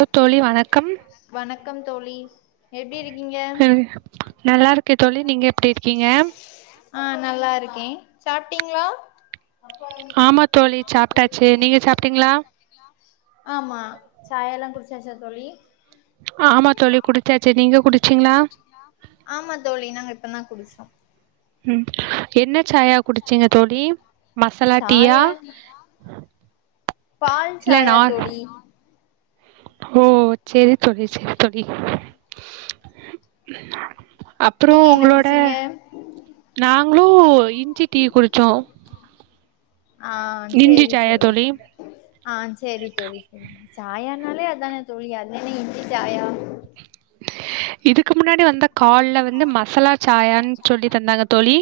hello தோழி வணக்கம் வணக்கம் தோழி எப்டி இருக்கீங்க நல்லாருக்கே தோழி நீங்க எப்டி இருக்கீங்க ஆ நல்லா இருக்கே சாப்ட்டிங்ளா ஆமா தோழி ஆமா தோழி சாப்ட்டாச்சு நீங்க சாப்டாச்சு சாப்ட்டீங்களா நீங்க சாப் ஆமா சாயால்லா குடிச்சாச்சா தோழி ஆமா தோழி குடிச்சாச்சு நீங்க குடிச்சீங்களா ஆமா தோழி நாங்க இப்ப தான் குடிச்சோ ம் என்ன சாயா குடிச்சீங்க தோழி மசாலா டீயா யா பால் இல்ல சாயா நார் தோழி ஓ செரி தோழி செரி தோழி அப்றோ நீங்க என்ன உங்களோட குடிச்சீங்க நாங்களு இஞ்சி டீ குடிச்சோ ஆ இஞ்சி செரி சோ சாயா தோழி செரி ஆ செரி தோழி சாயானாலே அதானே தோழி அது என்ன இஞ்சி சாயா இதுக்கு முன்னாடி வந்த கால்ல வந்து மசலா சாயான்னு சொல்லி தந்தாங்க தோழி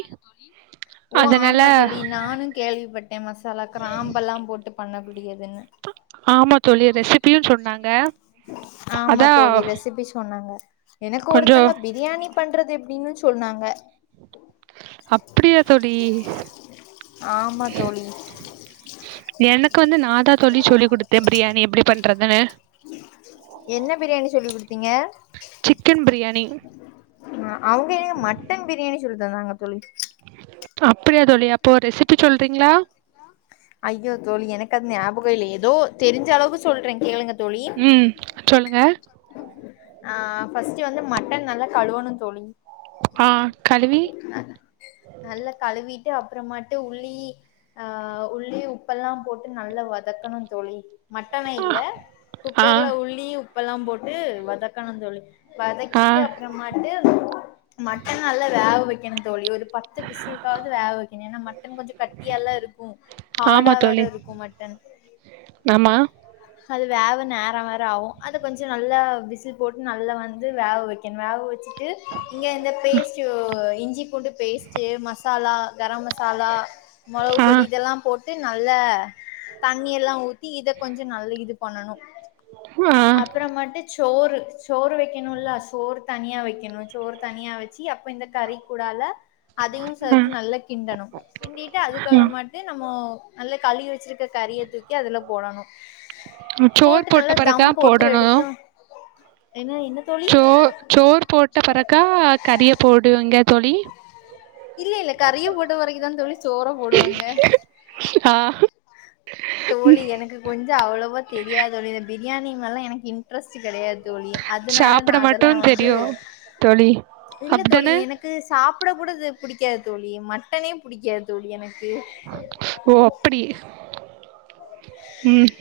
ஓ அதனால ஆமா தோழி நானு கேள்விப்பட்டே மசாலாக் கிராம்பு எல்லா போட்டு பண்ண குடியதுன்னு ஆமாத் ஆமா அதா தோழி ரெசிபி சொன்னாங்க எனக்கு கொஞ்சோ ஒருத்தங்க பிரியாணி பண்றது எப்டின்னு சொன்னாங்க அப்டியா தோழி ஆமா தோழி எனக்கு வந்து நாதா தோழி சொல்லி கொடுத்தே பிரியாணி எப்டி பண்றதுனு என்ன பிரியாணி சொல்லி குடுத்தீங்க சிக்கன் பிரியாணி ஆ அவ்ங்க எனக் மட்டன் பிரியாணி சொல்லி தந்தாங்க தோழி அப்டியா தோழி அப்போ ரெசிபி சொல்றீங்களா ஐய்யோ தோழி எனக்கு அது ஞாபகோயில்லே ஏதோ தெரிஞ்ச அளவுக்கு சொல்றே கேளுங்க தோழி ம் சொல்லுங்க ஆ ஃபஸ்ட் வந்து மட்டன் நல்லா கழுவனு தோழி ஆ கழுவி நல்லா கழுவீட்டு அப்றமாட்டு உள்ளி ஆ உள்ளி உப்பெல்லா போட்டு நல்லா வதக்கணு தோழி மட்டன ஆ இல்ல ஆ குக்கர்ல உள்ளி உப்பெல்லா போட்டு வதக்கணு தோழி ஆ வதக்கீட்டு அப்றமாட்டு மட்டன் நல்லா வேவ வைக்கணு தோழி ஒரு பத்து விசுலுக்காது வேக வக்கணு ஏன்னா மட்டன் கொஞ்சோ கட்டி யால்லா இருக்கு ஆமா ஹார்டா வேற தோழி இருக்கு மட்டன் ஆமா அது வேவ நேரோ வேர ஆகு அத கொஞ்சோ நல்ல விசில் போட்டு நல்ல வந்து வேவ வச்சு கென் வேவ வச்சுட்டு இங்க இந்த பேஸ்ட் இஞ்சி பூண்டு பேஸ்ட்டு மசாலா கரம் மசாலா மொளவு ஆ பொடி இதெல்லா போட் சோ நல்ல தண்ணி எல்லா ஊத்தி இத கொஞ்சோ நல்ல இது பண்ணணு ஆ அப்புற மட்டு சோறு சோறு வெக்கணுல்ல சோறு தனியா வெக்கணு சோறு தனியா வச்சு அப்ப இந்த கறி கூடால அதயு ஆ சேத்து நல்ல கிண்டணு கிண்டிட்டு ஆ அதுக்கப்புறமேட்டு நம்மோ நல்ல கழிவி வச்சிருக்க கறிய தூக்கி அதுல போடணு சோறு போட்டு போட்ட நல்லா பெறகா தம் போட்டு போடணு எடுத்தோம் ஏன்னா என்ன தோழி சோ சோறு போட்ட பிறக்கா கறிய போடுவீங்க தோழி இல்ல இல்ல கறிய போட்ட வரைக்கும்தா தோழி சோற போடுவாங்க ஆ தோழி எனக்கு கொஞ்சம் அவ்வளவா தெரியாதது இந்த பிரியாணி மேல்லா எனக்கு இன்ட்ரெஸ்ட் கெடையாது தோழி அதனால நா சாப்பிட மட்டு அதெல்லா வந்து தெரியு தோழி இல்ல தோழி அப்டிதானே எனக் கு சாப்டக்கூட இது பிடிக்கா தோழி மட்டனே பிடிக்கா தோழி எனக்கு ஓ அப்படி ம்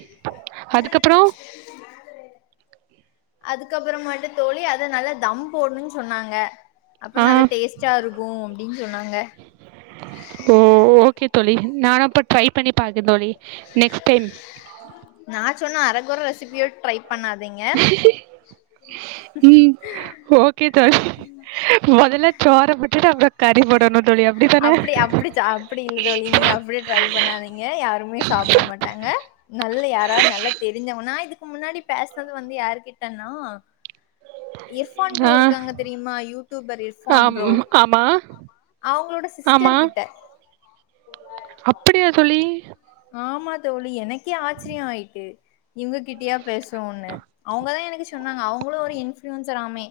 அதுக்கப்புறோ அதுக்கப்புறமேட்டு தோழி அத நல்லா தம் போடணு சொன்னாங்க ஆ அப்றோ நல்ல டேஸ்ட்டா இருக்கும் அப்டின் சொன்னாங்க ஓ ஓகே தோழி நானும் இப்ப ட்ரை பண்ணி பாக்க தோழி நெக்ஸ்ட் டைம் நா சொன்ன அரக்கொர ரெசிபிய ட்ரை பண்ணாதீங்க [inaudible] ம் ஓகே தோழி மொதல்ல சோர விட்டுட்டு அப்ற கறி போடணு தோழி அப்டி தான அப்டி ச அப்டி இல்ல தோழி நீங்க அப்டி ட்ரை பண்ணாதீங்க யாருமே சாப்ட மாட்டாங்க நல்ல யாரா நல்லா தெரிஞ்சவங்க நா இதுக்கு முன்னாடி பேசனது வந்து யாரு கிட்டனா இர்ஃபான் ப்ரோ ஆ இருக்காங்க தெரியுமா யூடியூபர் இர்ஃபான் ஆம் ப்ரோ ஆமா அவங்ளோட ஆமா சிஸ்டர் கிட்ட அப்படியா தோழி ஆமா தோழி எனக்கே ஆச்சிரியம் ஆயிட்டு இவங்ககிட்டயா பேசுவோம்ன்னு அவங்கதா எனக்கு சொன்னாங்க அவங்களும் ஒரு இன்ஃளுயுன்சராமே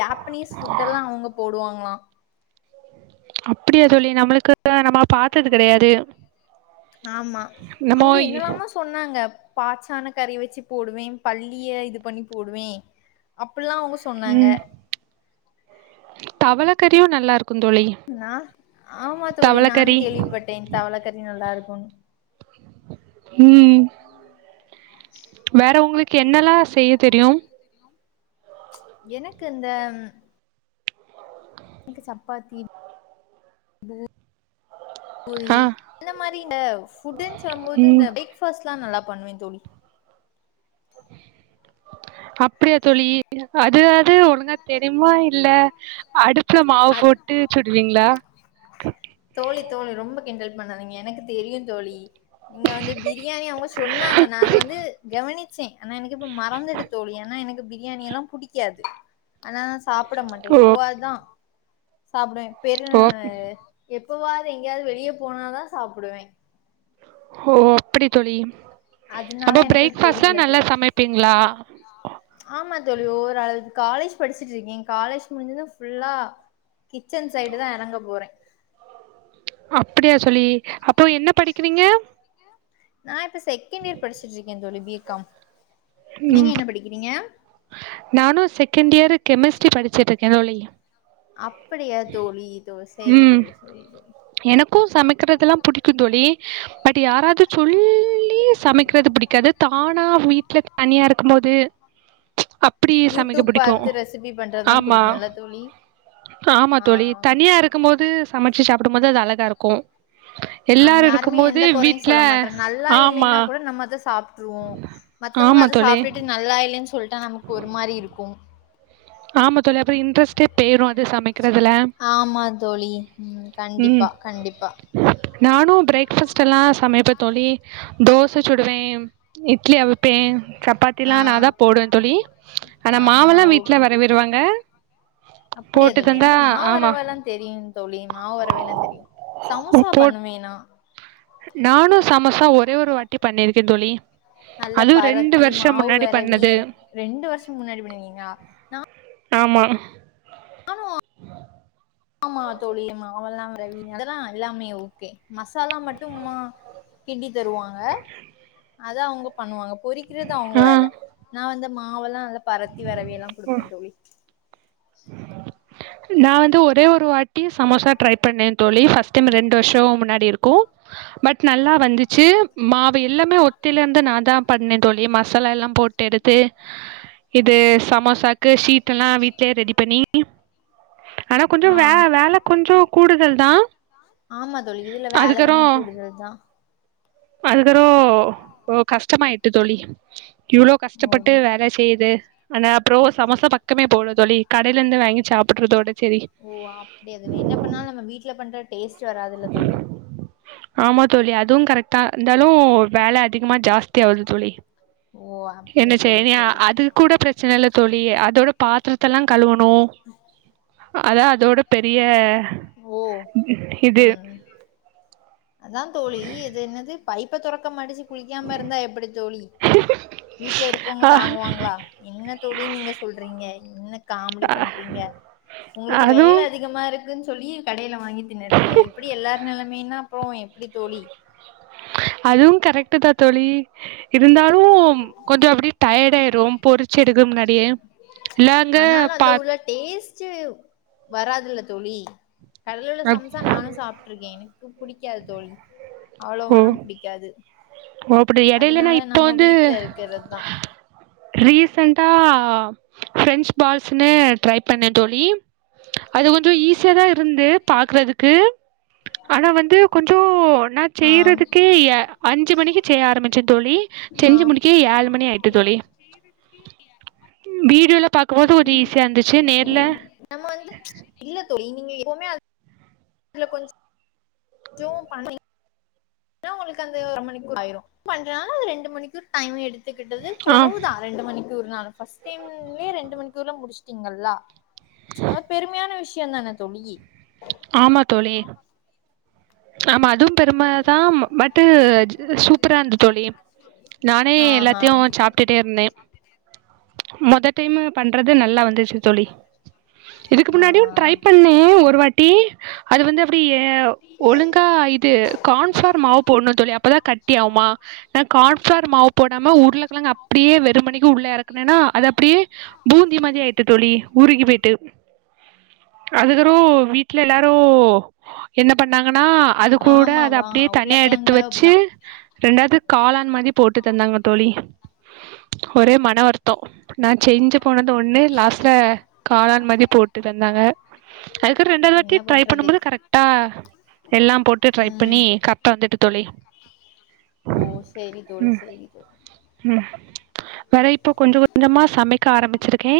ஜாப்பனீஸ் ஃபுட் எல்லா அவங்க போடுவாங்ளாம் அப்பிடியா தோழி நம்மளுக்கு [inaudible] நம்ம பாத்தது கெடயாது ஆமா அவுங்க என்னலாமோ சொ சொன்னாங்க பாச்சான கறி வெச்சு போடுவே பல்லிய இது பண்ணி போடுவே அப்பில்லா அவங்க சொன்னாங்க தவள கறியும் நல்லா இருக்கும் தோழி நா ஆமா தோழி நானும் தவளக்கறி கேள்விப்பட்டேன் தவள கறி நல்லா இருக்குனு ம் வேற உங்ளுக் என்னெல்லா செய்ய தெரியும் எனக்கு இந்த எனக்கு சப்பாத்தி இதுவு தோழி ஆ அந்த மாரி இந்த ஃபுட்டுன் சொல்மோது இந்த ம் அப்டே க் ஃபஸ்ட்லா நல்லா பண்ணுவ தோழி அப்டியா தோழி அதுவாவ்து ஒழுங்கா தெரியுமா இல்ல அடுப்புல மாவு அ போட்டு சுடுவீங்ளா தோழி தோழி ரொம்ப கிண்டல் பண்ணாதீங்க எனக்கு தெரியும் தோழி நீங்க வந்து பிரியாணி அவங்க சொன்னாங்க நா அத வந்து கவனிக் சரி ஆனா எனக்கு இப்ப மறந்துடு தோழி ஆனா எனக்கு பிரியாணி எல்லா புடிக்காது ஆனா சாப்ட மாட்டே ஓ எப்பாவதுதா சாப்வே பெரு ஓ எப்பவாது எங்கேயாது வெளியே போனாதா சாப்டுவே ஓ அப்டி தோழி அதனால அப்ப பிரேக்பாஸ்ல நல்லா சமைப்பீங்ளா ஆ ஆமா தோழி ஒவ்வொரு அளவுக்கு காலேஜ் படிச்சுட்டு இருக்கே காலேஜ் முடிஞ்சது ஃபுல்லா கிச்சன் சைடுதா எறங்க போறே அப்டியா தோழி அப்போ என்ன படிக்கிறீங்க நா இப்ப செகண்ட் இயர் படிச்சுட்டு இருக்கே தோழி பி கம் நீங்க ம் என்ன படிக்கிறீங்க நானு செகண்ட் இயர் கெமிஸ்ட்ரி படிச்சுட்டு இருக்கே தோழி அப்டியா தோழி தோ சேரி ம் தோழி சேரி தோழி எனக்கு சமைக்கிறதுல்லா புடிக்கு தோழி பட் யாரா து சொல்லி சமைக்றது பிடிக்காது தானா வீட்ல இருக்கு போது அப் அப்டி சமைக்க யூடியூப் புடிக்கு பாத்து ரெசிபி பண்றதுதா ஆமா புடிக்குல்ல தோழி ஆமா ஆ தோழி தனியா இருக் க்கு போது சமச்சு சாப்டு போது அது அழகா இருக்கு ஆம் எல்லாரு யாருமே இருக்கும் போது எந்தக் கொறையு வீட்ல சொல்ல மாட்றே நல்லா ஆமா இல்லேன்னா கூட நம்ம அத சாப்ட்டுருவோ மத்தவங்க ஆமா அத தோழி சாப்ட்டுட்டு நல்லா இல்லேன்னு சொல்லிட்டா நமக்கு ஒரு மாரி இருக்கு ஆமா தோழி அப்றோ இன்ட்ரெஸ்ட்டே பெயுரு அது சமைக்றதுல ஆமா தோழி ம் கண்டிப்பா கண்டிப்பா நானு பிரேக்ஃபாஸ்ட்டுல்லா சமப்பே தோழி தோச சுடுவே இட்லி அவி ப்பே ஆ சப்பாத்தில்லா நாதா போடுவே தோழி ஆனா ஆ ஆ மாவெல்லா‌ வீட் ல ஓகே வரவிருவாங்க அப்படியா போட்டு தோழி தந்தா எனக்கு ஆமா மாவரவல்லா தெரியு தோழி மாவு வெரவேல்லா தெரியு சமோசா பண்ணுவே நா நானு சமோசா ஒரே ஒரு வாட்டி பண்ணிருக்கே தோழி நல்லா அதுவும் ரெண்டு பரத்தி வருஷம் மாவு முன்னாடி வெரவி பண்ணது ரெண்டு வர்ஷோ முன்னாடி பண்ணிருக்கீங்லா ஆமா ஆமாவா ஆமா தோழி மாவுல்லா வெரவி அதெல்லா எல்லாமே ஓகே மசாலா மட்டு ம்மா கிண்டித் தருவாங்க அத அவுங்க பண்ணுவாங்க பொறிக்கிறது அவுங்க ஆ வேல நா வந்து மாவெல்லா நல்லா பரத்தி வெரவி எல்லா குடுப்பே தோழி நா வந்து ஒரே ஒரு வாட்டி சமோசா ட்ரை பண்ணே தோழி ஃபஸ்ட் டைம் ரெண்டு வர்ஷோ முன்னாடி இருக்கு பட் நல்லா வந்துச்சு மாவு எல்லாமே ஒத்திலருந்து நாதா பண்ணே தோழி மசாலா எல்லா போட்டெடுத்து இது சமோசாக்கு ஷீட்டெல்லா வீட்லயே ரெடி பண்ணி ஆனா கொஞ்சோ ஆ வே வேல கொஞ்சோ கூடுதல்தா ஆமா தோழி இதுல வேல கொஞ்சோ கூடுதல்தா வந்துறோ ஒ கஷ்டமாயிட்டு தோழி இவ்ளோ ஓ கஷ்டப்பட்டு வேல செய்து ஆனா அப்பறோ சமோசா பக்கமே போல தோழி கடையிலந்து வாங்கி சாப் ஓ அப்டியா தோழி என்ன பண்ணாலு நம்ம வீட்ல பண்ற டேஸ்ட் வராதுல்ல தோழி ஆமா தோழி அதுவு கரெக்ட்தா இருந்தாலு வேல அதிகமா ஜாஸ்தி ஆவுது தோழி ஓ என்ன அப்டியா தோழி செய்ய சேரி அது சேரி கூட பிரச் ச்சன இல்ல தோழி அதோட பாத்திரத்த எல்லா கழுவணு அதான் அதோட பெரிய ஓ இது ம் அதா தோழி இது என்னது பைப்ப தொறக்க மனுஷன் குளிக்காம இருந்தா எப்பிடி தோழி வீட்ல இருப்பவுங்க தாங்குவாங்களா என்ன தோழி நீங்க சொல்றீங்க என்ன காமெடி ஆ பண்றீங்க உங்குளுக்கு அதுவு வேல அதிகமா இருக்குன் சொல்லி கடைல வாங்கி தின்னுறீங்க இப்பிடி எல்லார் நெலமைன்னா அப்றோ எப்பிடி தோழி அதுவு கரெக்ட்டு தா தோழி இருந்தாலு கொஞ்சோ அப்டியே டயர்ட் ஆயிரு பொரிச்சு எடுக்குற முன்னாடியே இல்லாங்க ஆனாலு பா அதுல உள்ள டேஸ்ட்டு வராதுல்ல தோழி கடைல உள்ள சம்சா நானு சாப்ட் ட்ருக்கே எனக்கு புடிக்காது தோழி ஓ அவ்ளோவாலா ஓ புடிக்காது அப்டி எடையில நா அதனால இப்ப நம்ம வீட் ரீசெண்ட்டா ஃப்ரெஞ்ச் பால்ஸ்ன்னு ட்ரை பண்ணே தோழி அது கொஞ்சோ ஈஸியாதா இருந்து பாக்குறதுக்கு ஆனா வந்து கொஞ்சோ ந செய்றதுக்கே அஞ்சு மணிக்கு செய்ய ஆரமிச்சே தோழி ஆ செஞ்சு முடிக்கே ஏழு மணி ஆயிட்டு தோழி வீடியோல பாக்கும்போது கொஞ்சோ ஈஸியா இருந்துச்சு நேர்ல நம்ம வந்து இல்ல தோழி நீங்க எப்புமே அது அதுல கொஞ்சோ பன்னி தா உங்குளுக்கு அந்த ஒரு மணி [inaudible] ஆயிரு [inaudible] பண்றனால அத ரெண்டு மணிக்கு டைம் எடுத்துக்கிட்டது ஆ குறவுதா ரெண்டு மணிக்கு ஒரு நாள் ஃபஸ்ட் டைம்லே ரெண்டு மணிக்குள்ள முடிச்ட்டீங்கல்லா அது பெருமையான விஷ்யந்தான தோழி ஆமா தோழி ஆமா அதுவு பெருமதா பட்டு இது சூப்பராருந்துச் தோழி நானே ஆஹா எல்லாத்தையு சாப் டுட்டே இருந்தே மொத டைமு பண்றது நல்லா வந்துச்சு தோழி இதுக்கு ஆ முன்னாடியு ட்ரை பண்ணே ஒரு வாட்டி அது வந்து அப்டி ஏ ஒழுங்கா இது கார்ன்ஃபிளார் மாவு போட்ணு தோழி அப்பதா கட்டி ஆவுமா நா கார்ன்ஃபிளார் மாவு போடாம உர்ளக்கெழங்க அப்டியே வெறுமணிக்கு உள்ள எறக்குனனா அது அப்டியே பூந்தி மாதிரி ஆயிட்டு தோழி உருகி போயிட்டு அதுக்கற வீட்ல எல்லாரு என்ன பண்ணாங்கனா அது கூட அத ஆமாவா அப்டியே தனியா எடுத்து உருளைக்கிழங்கு வச்சு அப்டிதா ரெண்டாது காளான் மாரி போட்டு தந்தாங்க தோழி ஒரே மன வருத்தோ நா செஞ்சு போனது ஒன்னு லாஸ்ட்ல காளான் மாரி போட்டு தந்தாங்க அதுக்கற ரெண்டாது ட்டி என்ன ட்ரை பண்றது பண்ணும்போது கரெக்டா எல்லா போட்டு ட்ரை பண்ணி ம் கரெக்டா வந்துட்டு தோழி ஓ சேரி தோழி ம் சேரி ம் வேற இப்போ கொஞ்ச கொஞ்சமா சமைக்க ஆரம்பிச்சிருக்கே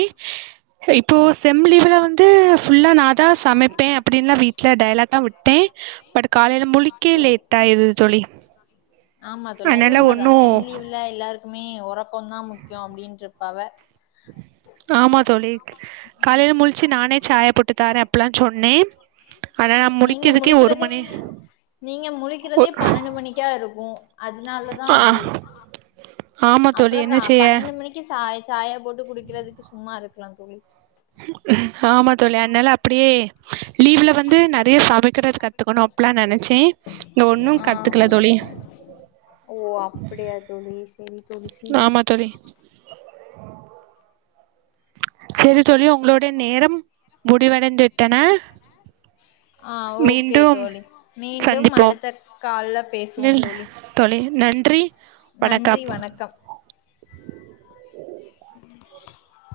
இப்போ செம் லீவுல வந்து ஃபுல்லா நா தா சமைப்பே ல்ல வீட்ல டயலாக் தா விட்டே பட் காலைல முழிக்க லேட் ஆயிருது தோழி ஆமா தோழி அது அதனால உண்ம தா ஒன்னு செம் லீவுல எல்லாருக்குமே உறக்கோந்தா முக்கியோ அப்டின் இருப்பாவ ஆமா தோழி காலைல முழிச்சு நானே சாய போட்டு தாரே அப்புல்லா சொன்னே ஆனா நா நீங்க முழிக்கிறதுக்கே ஒரு முழிக்றதே மணி நீங்க ஒ முழிக்றதே பன்னெ மணிக்கா இருக்கு அதனாலதா ஆ அப்டி ஆமா தோழி அப்பற என்ன கா செய்ய பன்னெண்டு மணிக்கு சாய் சாயா போட்டு குடிக்கறதுக்கு சும்மா இருக்கலா தோழி ஆமா தோழி அதனால அப்டியே லீவ்ல வந்து நெறைய சமைக்கிறது கத்துக்கணு அப்பல்லா நினைச்ச இங்க ஒன்னு ஆ கத்துக்கல தோழி ஓ அப்டியா தோழி சரி தோழி சரி ஆமா தோழி சரி தோழி உங்களளுடைய நேரம் முடிவடைந்து விட்டன ஆ ஓகே மீண்டும் தோழி மீண்டும் சந்திப்போம் அடுத்த கால்ல பேசுவோம் இல் தோழி தோழி நன்றி நன்றி வணக்கம்